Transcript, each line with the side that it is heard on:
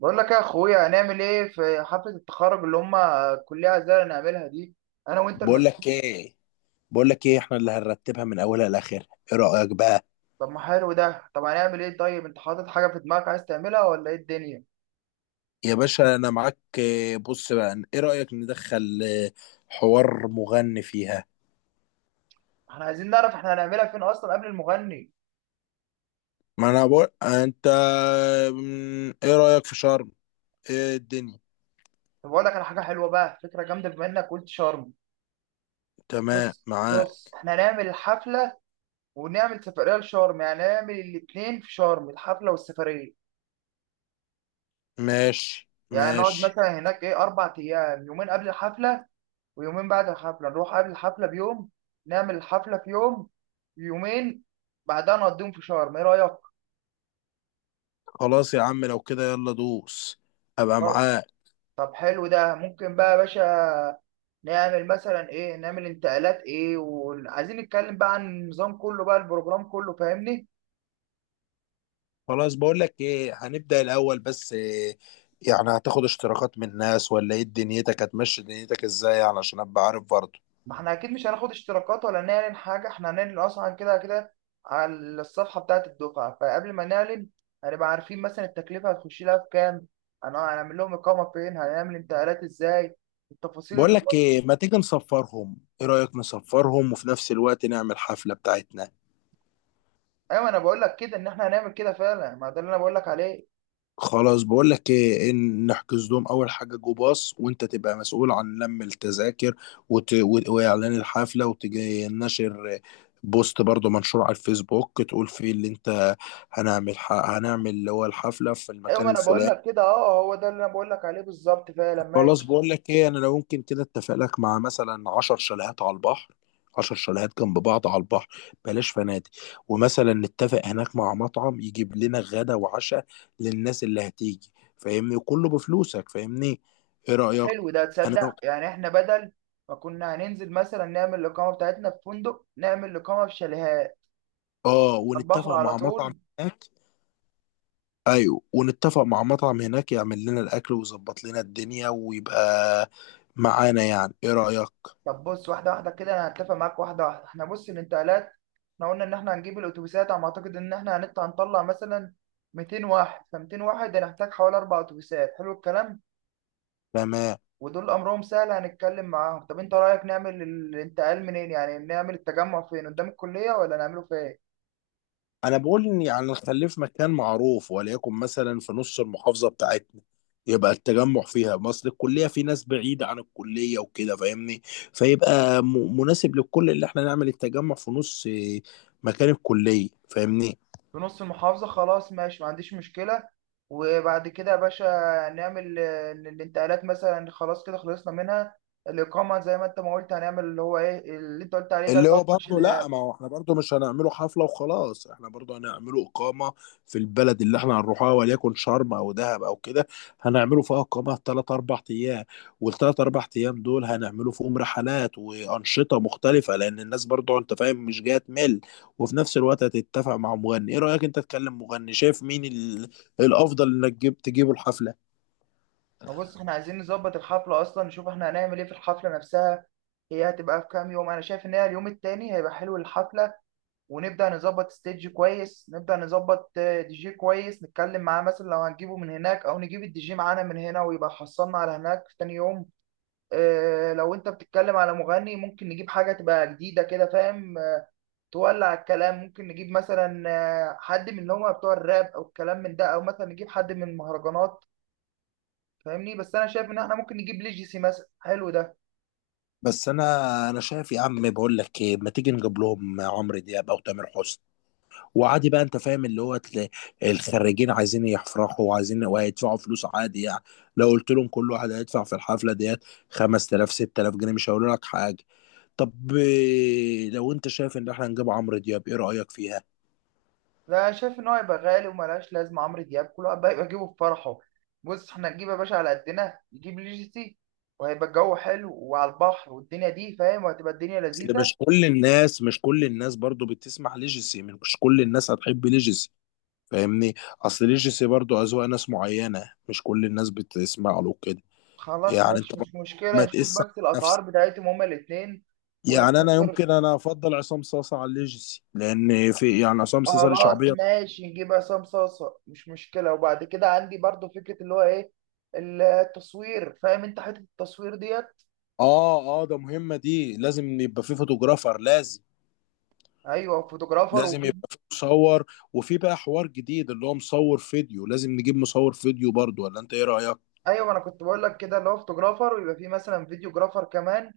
right: بقول لك يا اخويا هنعمل ايه في حفله التخرج اللي هم الكليه عايزانا نعملها دي. انا وانت
left: بقول
right: المسؤول.
left: لك ايه بقول لك ايه احنا اللي هنرتبها من اولها لاخرها. ايه رايك بقى؟
right: طب ما حلو ده. طب هنعمل ايه؟ طيب انت حاطط حاجه في دماغك عايز تعملها ولا ايه الدنيا؟
left: يا باشا انا معاك. بص بقى، ايه رايك ندخل، حوار مغني فيها؟
right: احنا عايزين نعرف احنا هنعملها فين اصلا قبل المغني.
left: ما انا بقول انت. ايه رايك في شرم؟ ايه الدنيا؟
right: طب اقول لك على حاجه حلوه بقى، فكره جامده بما انك قلت شرم.
left: تمام
right: بص بص،
left: معاك.
right: احنا هنعمل الحفله ونعمل سفريه لشرم، يعني نعمل الاثنين في شرم، الحفله والسفريه.
left: ماشي،
right: يعني نقعد
left: ماشي.
right: مثلا هناك ايه اربع ايام، يومين قبل الحفله ويومين بعد الحفلة. نروح قبل الحفلة بيوم، نعمل الحفلة في يوم، يومين بعدها نقضيهم في شرم. ايه رأيك؟
left: خلاص يا عم، لو كده يلا دوس. ابقى
right: طيب.
left: معاك.
right: طب حلو ده. ممكن بقى يا باشا نعمل مثلا ايه، نعمل انتقالات ايه، وعايزين نتكلم بقى عن النظام كله بقى، البروجرام كله، فاهمني.
left: خلاص، بقول لك ايه، هنبدأ الاول. بس إيه، يعني هتاخد اشتراكات من الناس ولا ايه دنيتك؟ هتمشي دنيتك ازاي يعني عشان ابقى عارف برضه؟
right: ما احنا اكيد مش هناخد اشتراكات ولا نعلن حاجه، احنا هنعلن اصلا كده كده على الصفحه بتاعه الدفعه. فقبل ما نعلن هنبقى عارفين مثلا التكلفه هتخش لها في كام، هنعمل لهم اقامه فين، هنعمل انتقالات ازاي، التفاصيل.
left: بقول لك ايه، ما تيجي نصفرهم؟ ايه رأيك نصفرهم وفي نفس الوقت نعمل حفلة بتاعتنا؟
right: ايوه، ما انا بقول لك كده ان احنا هنعمل كده فعلا، ما ده اللي انا بقول لك عليه.
left: خلاص، بقول لك ايه، إن نحجز لهم اول حاجة جو باص، وانت تبقى مسؤول عن لم التذاكر واعلان الحفلة، وتجي نشر بوست برضه منشور على الفيسبوك تقول فيه اللي انت هنعمل اللي هو الحفلة في
right: ايوه،
left: المكان
right: ما انا بقول
left: الفلاني.
right: لك كده، اه، هو ده اللي انا بقول لك عليه بالظبط فعلا.
left: خلاص،
right: ماشي.
left: بقول لك ايه، انا لو ممكن كده اتفق لك مع مثلا 10 شاليهات على البحر. 10 شاليهات جنب بعض على البحر، بلاش فنادق. ومثلا نتفق هناك مع مطعم يجيب لنا غدا وعشاء للناس اللي هتيجي، فاهمني؟ كله بفلوسك فاهمني. ايه رأيك؟
right: حلو ده،
left: انا
right: تصدق يعني احنا بدل ما كنا هننزل مثلا نعمل الاقامه بتاعتنا في فندق، نعمل الاقامه في شاليهات
left: اه
right: على البحر
left: ونتفق
right: على
left: مع مطعم
right: طول.
left: هناك. ايوه، ونتفق مع مطعم هناك يعمل لنا الاكل ويظبط لنا الدنيا ويبقى معانا. يعني ايه رأيك؟
right: طب بص، واحده واحده كده، انا هتفق معاك واحده واحده. احنا بص، الانتقالات، احنا قلنا ان احنا هنجيب الاتوبيسات. على ما اعتقد ان احنا هنطلع مثلا 200 واحد، ف 200 واحد هنحتاج حوالي اربع اتوبيسات. حلو الكلام.
left: تمام.
right: ودول امرهم سهل هنتكلم معاهم. طب انت رايك نعمل الانتقال منين؟ يعني نعمل التجمع فين، قدام الكليه ولا نعمله فين؟
left: انا بقول ان يعني نخليه في مكان معروف، وليكن مثلا في نص المحافظه بتاعتنا. يبقى التجمع فيها مصر الكليه، في ناس بعيده عن الكليه وكده فاهمني. فيبقى مناسب للكل اللي احنا نعمل التجمع في نص مكان الكليه، فاهمني.
right: في نص المحافظه، خلاص ماشي، ما عنديش مشكله. وبعد كده يا باشا نعمل الانتقالات، مثلا خلاص كده خلصنا منها. الاقامه زي ما انت ما قلت، هنعمل اللي هو ايه اللي انت قلت عليه، ده اللي
left: اللي هو برضه، لا،
right: شيلها.
left: ما هو احنا برضه مش هنعمله حفلة وخلاص، احنا برضه هنعمله إقامة في البلد اللي احنا هنروحها، وليكن شرم أو دهب أو كده. هنعمله فيها إقامة تلات أربع أيام، والتلات أربع أيام دول هنعمله فيهم رحلات وأنشطة مختلفة، لأن الناس برضه أنت فاهم مش جاية تمل. وفي نفس الوقت هتتفق مع مغني. إيه رأيك أنت تكلم مغني؟ شايف مين الأفضل إنك تجيبه الحفلة.
right: ما بص، احنا عايزين نظبط الحفله اصلا، نشوف احنا هنعمل ايه في الحفله نفسها. هي هتبقى في كام يوم؟ انا شايف ان هي اليوم التاني هيبقى حلو الحفله، ونبدأ نظبط ستيج كويس، نبدأ نظبط دي جي كويس، نتكلم معاه مثلا لو هنجيبه من هناك أو نجيب الدي جي معانا من هنا ويبقى حصلنا على هناك في تاني يوم. لو أنت بتتكلم على مغني، ممكن نجيب حاجة تبقى جديدة كده، فاهم؟ تولع الكلام. ممكن نجيب مثلا حد من اللي هم بتوع الراب أو الكلام من ده، أو مثلا نجيب حد من المهرجانات، فاهمني؟ بس أنا شايف إن إحنا ممكن نجيب ليجيسي مثلا. حلو ده.
left: بس أنا شايف يا عم، بقول لك إيه، ما تيجي نجيب لهم عمرو دياب أو تامر حسني؟ وعادي بقى، انت فاهم اللي هو الخريجين عايزين يفرحوا وعايزين وهيدفعوا فلوس عادي يعني. لو قلت لهم كل واحد هيدفع في الحفله ديت 5000 6000 جنيه مش هيقولوا لك حاجه. طب، لو انت شايف ان احنا نجيب عمرو دياب، ايه رايك فيها؟
right: لا، شايف ان هو يبقى غالي وملهاش لازمه عمرو دياب، كله بقى يبقى جيبه في فرحه. بص، احنا نجيب يا باشا على قدنا، نجيب لي جي سي وهيبقى الجو حلو وعلى البحر، والدنيا دي فاهم، وهتبقى الدنيا
left: اصل
right: لذيذه.
left: مش كل الناس برضو بتسمع ليجيسي، مش كل الناس هتحب ليجيسي فاهمني. اصل ليجيسي برضو اذواق ناس معينه، مش كل الناس بتسمع له كده.
right: خلاص
left: يعني انت
right: ماشي،
left: برضو
right: مش مشكله.
left: ما
right: نشوف
left: تقيس على
right: بس الاسعار
left: نفسك.
right: بتاعتهم هما الاثنين
left: يعني انا
right: ونفكر.
left: يمكن انا افضل عصام صاصا على الليجسي، لان في يعني عصام صاصا ليه
right: خلاص
left: شعبيه.
right: ماشي، نجيب عصام صاصه مش مشكله. وبعد كده عندي برضو فكره، اللي هو ايه، التصوير. فاهم انت حته التصوير ديت؟
left: اه، اه، ده مهمه دي، لازم يبقى في فوتوغرافر لازم.
right: ايوه، فوتوغرافر،
left: لازم
right: وفي.
left: يبقى في مصور، وفي بقى حوار جديد اللي هو مصور فيديو. لازم نجيب مصور فيديو برضو، ولا انت ايه رايك؟
right: ايوه، ما انا كنت بقول لك كده، اللي هو فوتوغرافر، ويبقى فيه مثلا فيديوغرافر كمان.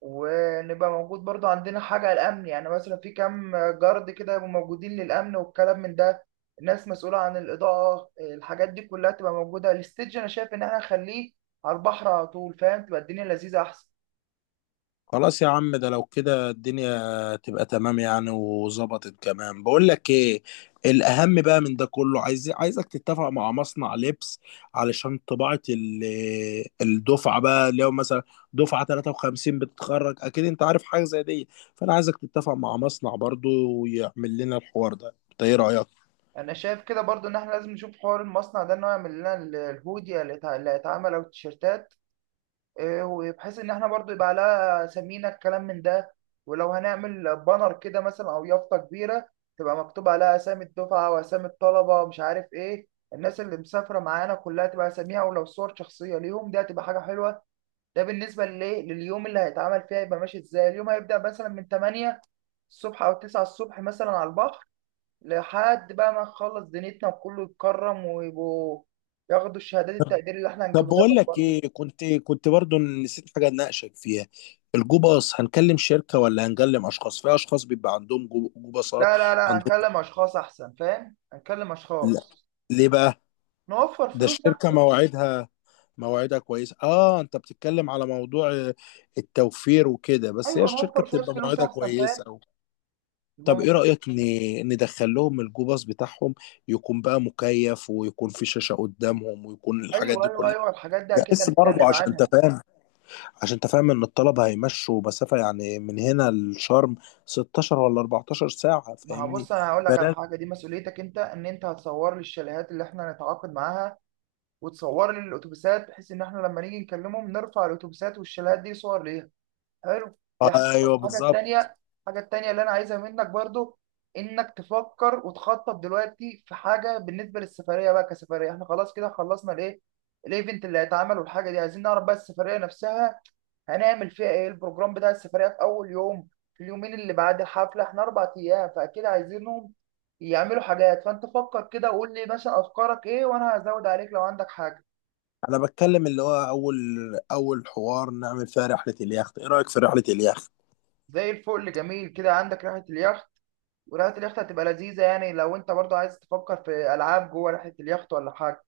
right: ونبقى موجود برضو عندنا حاجة الأمن، يعني مثلا في كام جارد كده يبقوا موجودين للأمن والكلام من ده. ناس مسؤولة عن الإضاءة، الحاجات دي كلها تبقى موجودة. الستيج أنا شايف إن إحنا نخليه على البحر على طول، فاهم؟ تبقى الدنيا لذيذة أحسن.
left: خلاص يا عم، ده لو كده الدنيا تبقى تمام يعني وظبطت كمان. بقول لك ايه، الاهم بقى من ده كله، عايزك تتفق مع مصنع لبس علشان طباعة الدفعة بقى. لو مثلا دفعة 53 بتتخرج، اكيد انت عارف حاجة زي دي. فانا عايزك تتفق مع مصنع برضو ويعمل لنا الحوار ده، انت ايه رأيك؟
right: أنا شايف كده برضو إن إحنا لازم نشوف حوار المصنع ده، إنه يعمل لنا الهودي اللي هيتعمل، أو التيشيرتات وبحيث ان احنا برضو يبقى لها سمينا، الكلام من ده. ولو هنعمل بانر كده مثلا، او يافطه كبيره تبقى مكتوب عليها اسامي الدفعه واسامي الطلبه، مش عارف ايه، الناس اللي مسافره معانا كلها تبقى اساميها، ولو صور شخصيه ليهم دي هتبقى حاجه حلوه. ده بالنسبه للايه، لليوم اللي هيتعمل فيها، يبقى ماشي ازاي. اليوم هيبدا مثلا من 8 الصبح او 9 الصبح مثلا على البحر لحد بقى ما نخلص دنيتنا، وكله يتكرم ويبقوا ياخدوا الشهادات التقدير اللي احنا
left: طب
right: هنجيبها
left: بقول
right: لهم
left: لك
right: برضه.
left: ايه، كنت برضو نسيت حاجه اناقشك فيها. الجوباص، هنكلم شركه ولا هنكلم اشخاص؟ في اشخاص بيبقى عندهم جوباصات
right: لا لا لا،
left: عندهم.
right: هنكلم اشخاص احسن، فاهم، هنكلم
left: لا.
right: اشخاص.
left: ليه بقى؟
right: نوفر
left: ده
right: فلوس
left: الشركه
right: احسن.
left: مواعيدها كويسه. اه، انت بتتكلم على موضوع التوفير وكده، بس هي
right: ايوه،
left: الشركه
right: نوفر شويه
left: بتبقى
right: فلوس
left: مواعيدها
right: احسن،
left: كويسه
right: فاهم،
left: أو.
right: يبقى
left: طب ايه
right: مف-
left: رايك ندخل لهم الجوباص بتاعهم يكون بقى مكيف، ويكون في شاشه قدامهم، ويكون الحاجات
right: ايوه
left: دي
right: ايوه
left: كلها؟
right: ايوه، الحاجات دي اكيد
left: بس برضه
right: هنتكلم
left: عشان انت
right: عنها.
left: فاهم عشان انت فاهم ان الطلبة هيمشوا مسافة يعني من هنا لشرم 16 ولا 14 ساعة،
right: ما
left: فاهمني.
right: هبص، انا هقول لك على
left: بلاش.
right: حاجه. دي مسؤوليتك انت، ان انت هتصور لي الشاليهات اللي احنا هنتعاقد معاها، وتصور لي الاتوبيسات، بحيث ان احنا لما نيجي نكلمهم نرفع الاتوبيسات والشاليهات دي صور ليها. حلو. دي حاجة.
left: ايوه
right: الحاجة
left: بالظبط.
right: التانية، الحاجة التانية اللي أنا عايزها منك برضو إنك تفكر وتخطط دلوقتي في حاجة بالنسبة للسفرية بقى كسفرية. إحنا خلاص كده خلصنا الإيه، الإيفنت اللي هيتعمل والحاجة دي. عايزين نعرف بقى السفرية نفسها هنعمل فيها إيه، البروجرام بتاع السفرية في أول يوم، في اليومين اللي بعد الحفلة. إحنا أربع أيام، فأكيد عايزينهم يعملوا حاجات. فأنت فكر كده وقول لي مثلا أفكارك إيه، وأنا هزود عليك لو عندك حاجة.
left: انا بتكلم اللي هو اول حوار نعمل فيها رحلة اليخت. ايه رأيك في رحلة اليخت؟
right: زي الفل، جميل كده، عندك رحلة اليخت. ورحلة اليخت هتبقى لذيذة، يعني لو انت برضو عايز تفكر في ألعاب جوه رحلة اليخت ولا حاجة.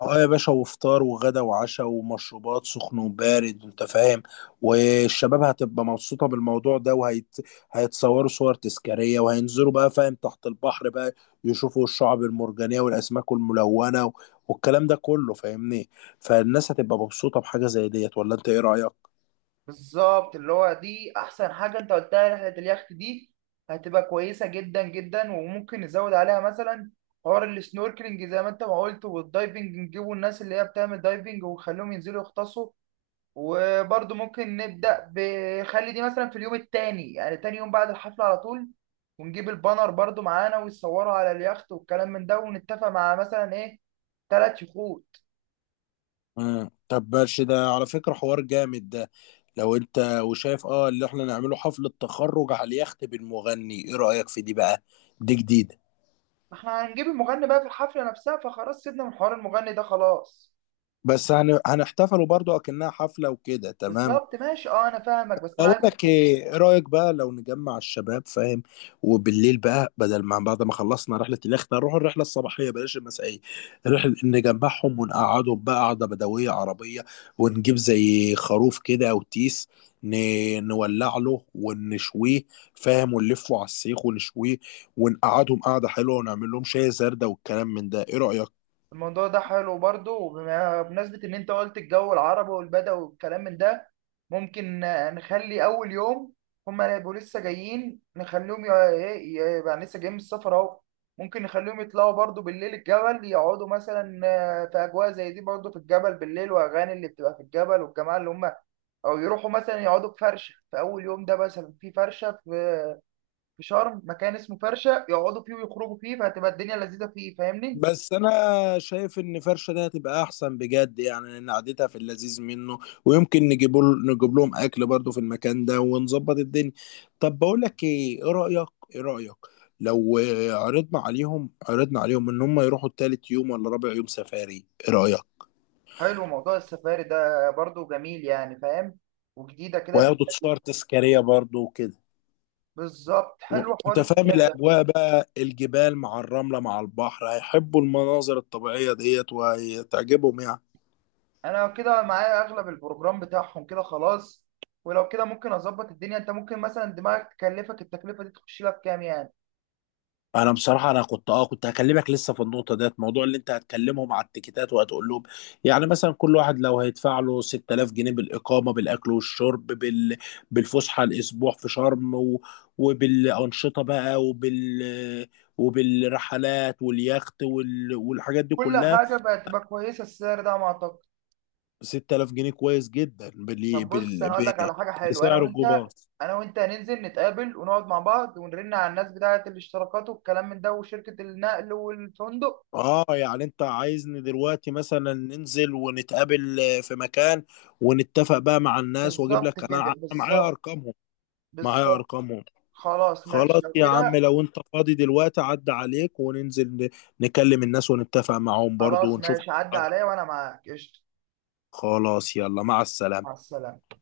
left: اه يا باشا، وفطار وغدا وعشاء ومشروبات سخن وبارد، انت فاهم. والشباب هتبقى مبسوطة بالموضوع ده، هيتصوروا صور تذكارية، وهينزلوا بقى فاهم تحت البحر بقى، يشوفوا الشعب المرجانية والأسماك الملونة والكلام ده كله فاهمني. فالناس هتبقى مبسوطة بحاجة زي ديت، ولا انت ايه رأيك؟
right: بالظبط، اللي هو دي أحسن حاجة انت قلتها، رحلة اليخت دي هتبقى كويسة جدا جدا. وممكن نزود عليها مثلا حوار السنوركلينج زي ما انت ما قلت، والدايفنج، نجيبوا الناس اللي هي بتعمل دايفنج ونخليهم ينزلوا يغطسوا. وبرضو ممكن نبدأ بخلي دي مثلا في اليوم التاني، يعني تاني يوم بعد الحفلة على طول. ونجيب البانر برضو معانا ويصوروا على اليخت والكلام من ده. ونتفق مع مثلا ايه ثلاث شهور.
left: مم. طب ماشي، ده على فكرة حوار جامد ده. لو انت وشايف اللي احنا نعمله حفلة تخرج على اليخت بالمغني، ايه رأيك في دي بقى؟ دي جديدة.
right: ما احنا هنجيب المغني بقى في الحفلة نفسها، فخلاص سيبنا من حوار المغني ده خلاص.
left: بس هنحتفلوا برضو اكنها حفله وكده، تمام.
right: بالظبط ماشي، اه انا فاهمك، بس انا
left: اقول
right: عايزك.
left: لك ايه، إيه رايك بقى لو نجمع الشباب، فاهم؟ وبالليل بقى، بدل ما بعد ما خلصنا رحله اليخت نروح الرحله الصباحيه بلاش المسائيه، رحله، نجمعهم ونقعدهم بقى قعده بدويه عربيه، ونجيب زي خروف كده او تيس. ن... نولع له ونشويه، فاهم، ونلفه على السيخ ونشويه، ونقعدهم قعده حلوه، ونعمل لهم شاي زردة والكلام من ده. ايه رايك؟
right: الموضوع ده حلو برضه. بمناسبة ان انت قلت الجو العربي والبدوي والكلام من ده، ممكن نخلي اول يوم، هما يبقوا لسه جايين، نخليهم ايه، يبقى لسه جايين من السفر اهو. ممكن نخليهم يطلعوا برضه بالليل الجبل، يقعدوا مثلا في اجواء زي دي برضه في الجبل بالليل، واغاني اللي بتبقى في الجبل، والجماعة اللي هم، او يروحوا مثلا يقعدوا في فرشه في اول يوم ده، مثلا في فرشه في في شرم، مكان اسمه فرشه، يقعدوا فيه ويخرجوا فيه فهتبقى الدنيا لذيذه فيه، فاهمني؟
left: بس انا شايف ان فرشه دي هتبقى احسن بجد يعني، لان قعدتها في اللذيذ منه. ويمكن نجيب لهم اكل برضه في المكان ده ونظبط الدنيا. طب بقول لك ايه، ايه رايك لو عرضنا عليهم ان هم يروحوا تالت يوم ولا رابع يوم سفاري، ايه رايك؟
right: حلو موضوع السفاري ده برضو، جميل يعني، فاهم، وجديده كده، هتبقى
left: وياخدوا تذكار
right: لذيذة.
left: تذكاريه برضه وكده.
right: بالظبط، حلو حوار
left: انت فاهم
right: السفاري ده.
left: الاجواء بقى، الجبال مع الرمله مع البحر، هيحبوا المناظر الطبيعيه ديت وهتعجبهم يعني.
right: انا كده معايا اغلب البروجرام بتاعهم كده، خلاص. ولو كده ممكن اظبط الدنيا. انت ممكن مثلا دماغك تكلفك التكلفه دي تخش لك كام يعني،
left: انا بصراحه، انا كنت اه كنت هكلمك لسه في النقطه ديت، موضوع اللي انت هتكلمهم على التيكيتات وهتقول لهم، يعني مثلا كل واحد لو هيدفع له 6000 جنيه بالاقامه بالاكل والشرب بالفسحه، الاسبوع في شرم وبالانشطه بقى وبالرحلات واليخت والحاجات دي
right: كل
left: كلها.
right: حاجه بقت تبقى كويسه، السعر ده على ما اعتقد.
left: 6000 جنيه كويس جدا
right: طب بص، انا اقول لك على حاجه حلوه، انا
left: بسعر
right: وانت،
left: الجمعة.
right: انا وانت هننزل نتقابل ونقعد مع بعض ونرن على الناس بتاعه الاشتراكات والكلام من ده، وشركه النقل والفندق.
left: اه يعني انت عايزني دلوقتي مثلا ننزل ونتقابل في مكان، ونتفق بقى مع الناس، واجيب
right: بالظبط
left: لك،
right: كده،
left: أنا معايا
right: بالظبط،
left: ارقامهم معايا
right: بالظبط.
left: ارقامهم
right: خلاص
left: خلاص
right: ماشي لو
left: يا عم،
right: كده.
left: لو انت فاضي دلوقتي عدى عليك وننزل نكلم الناس ونتفق معاهم برضو
right: خلاص
left: ونشوف
right: ماشي، عدى
left: أسعارهم.
right: عليا وانا معاك، قشطه.
left: خلاص يلا، مع
right: مع
left: السلامة.
right: السلامه.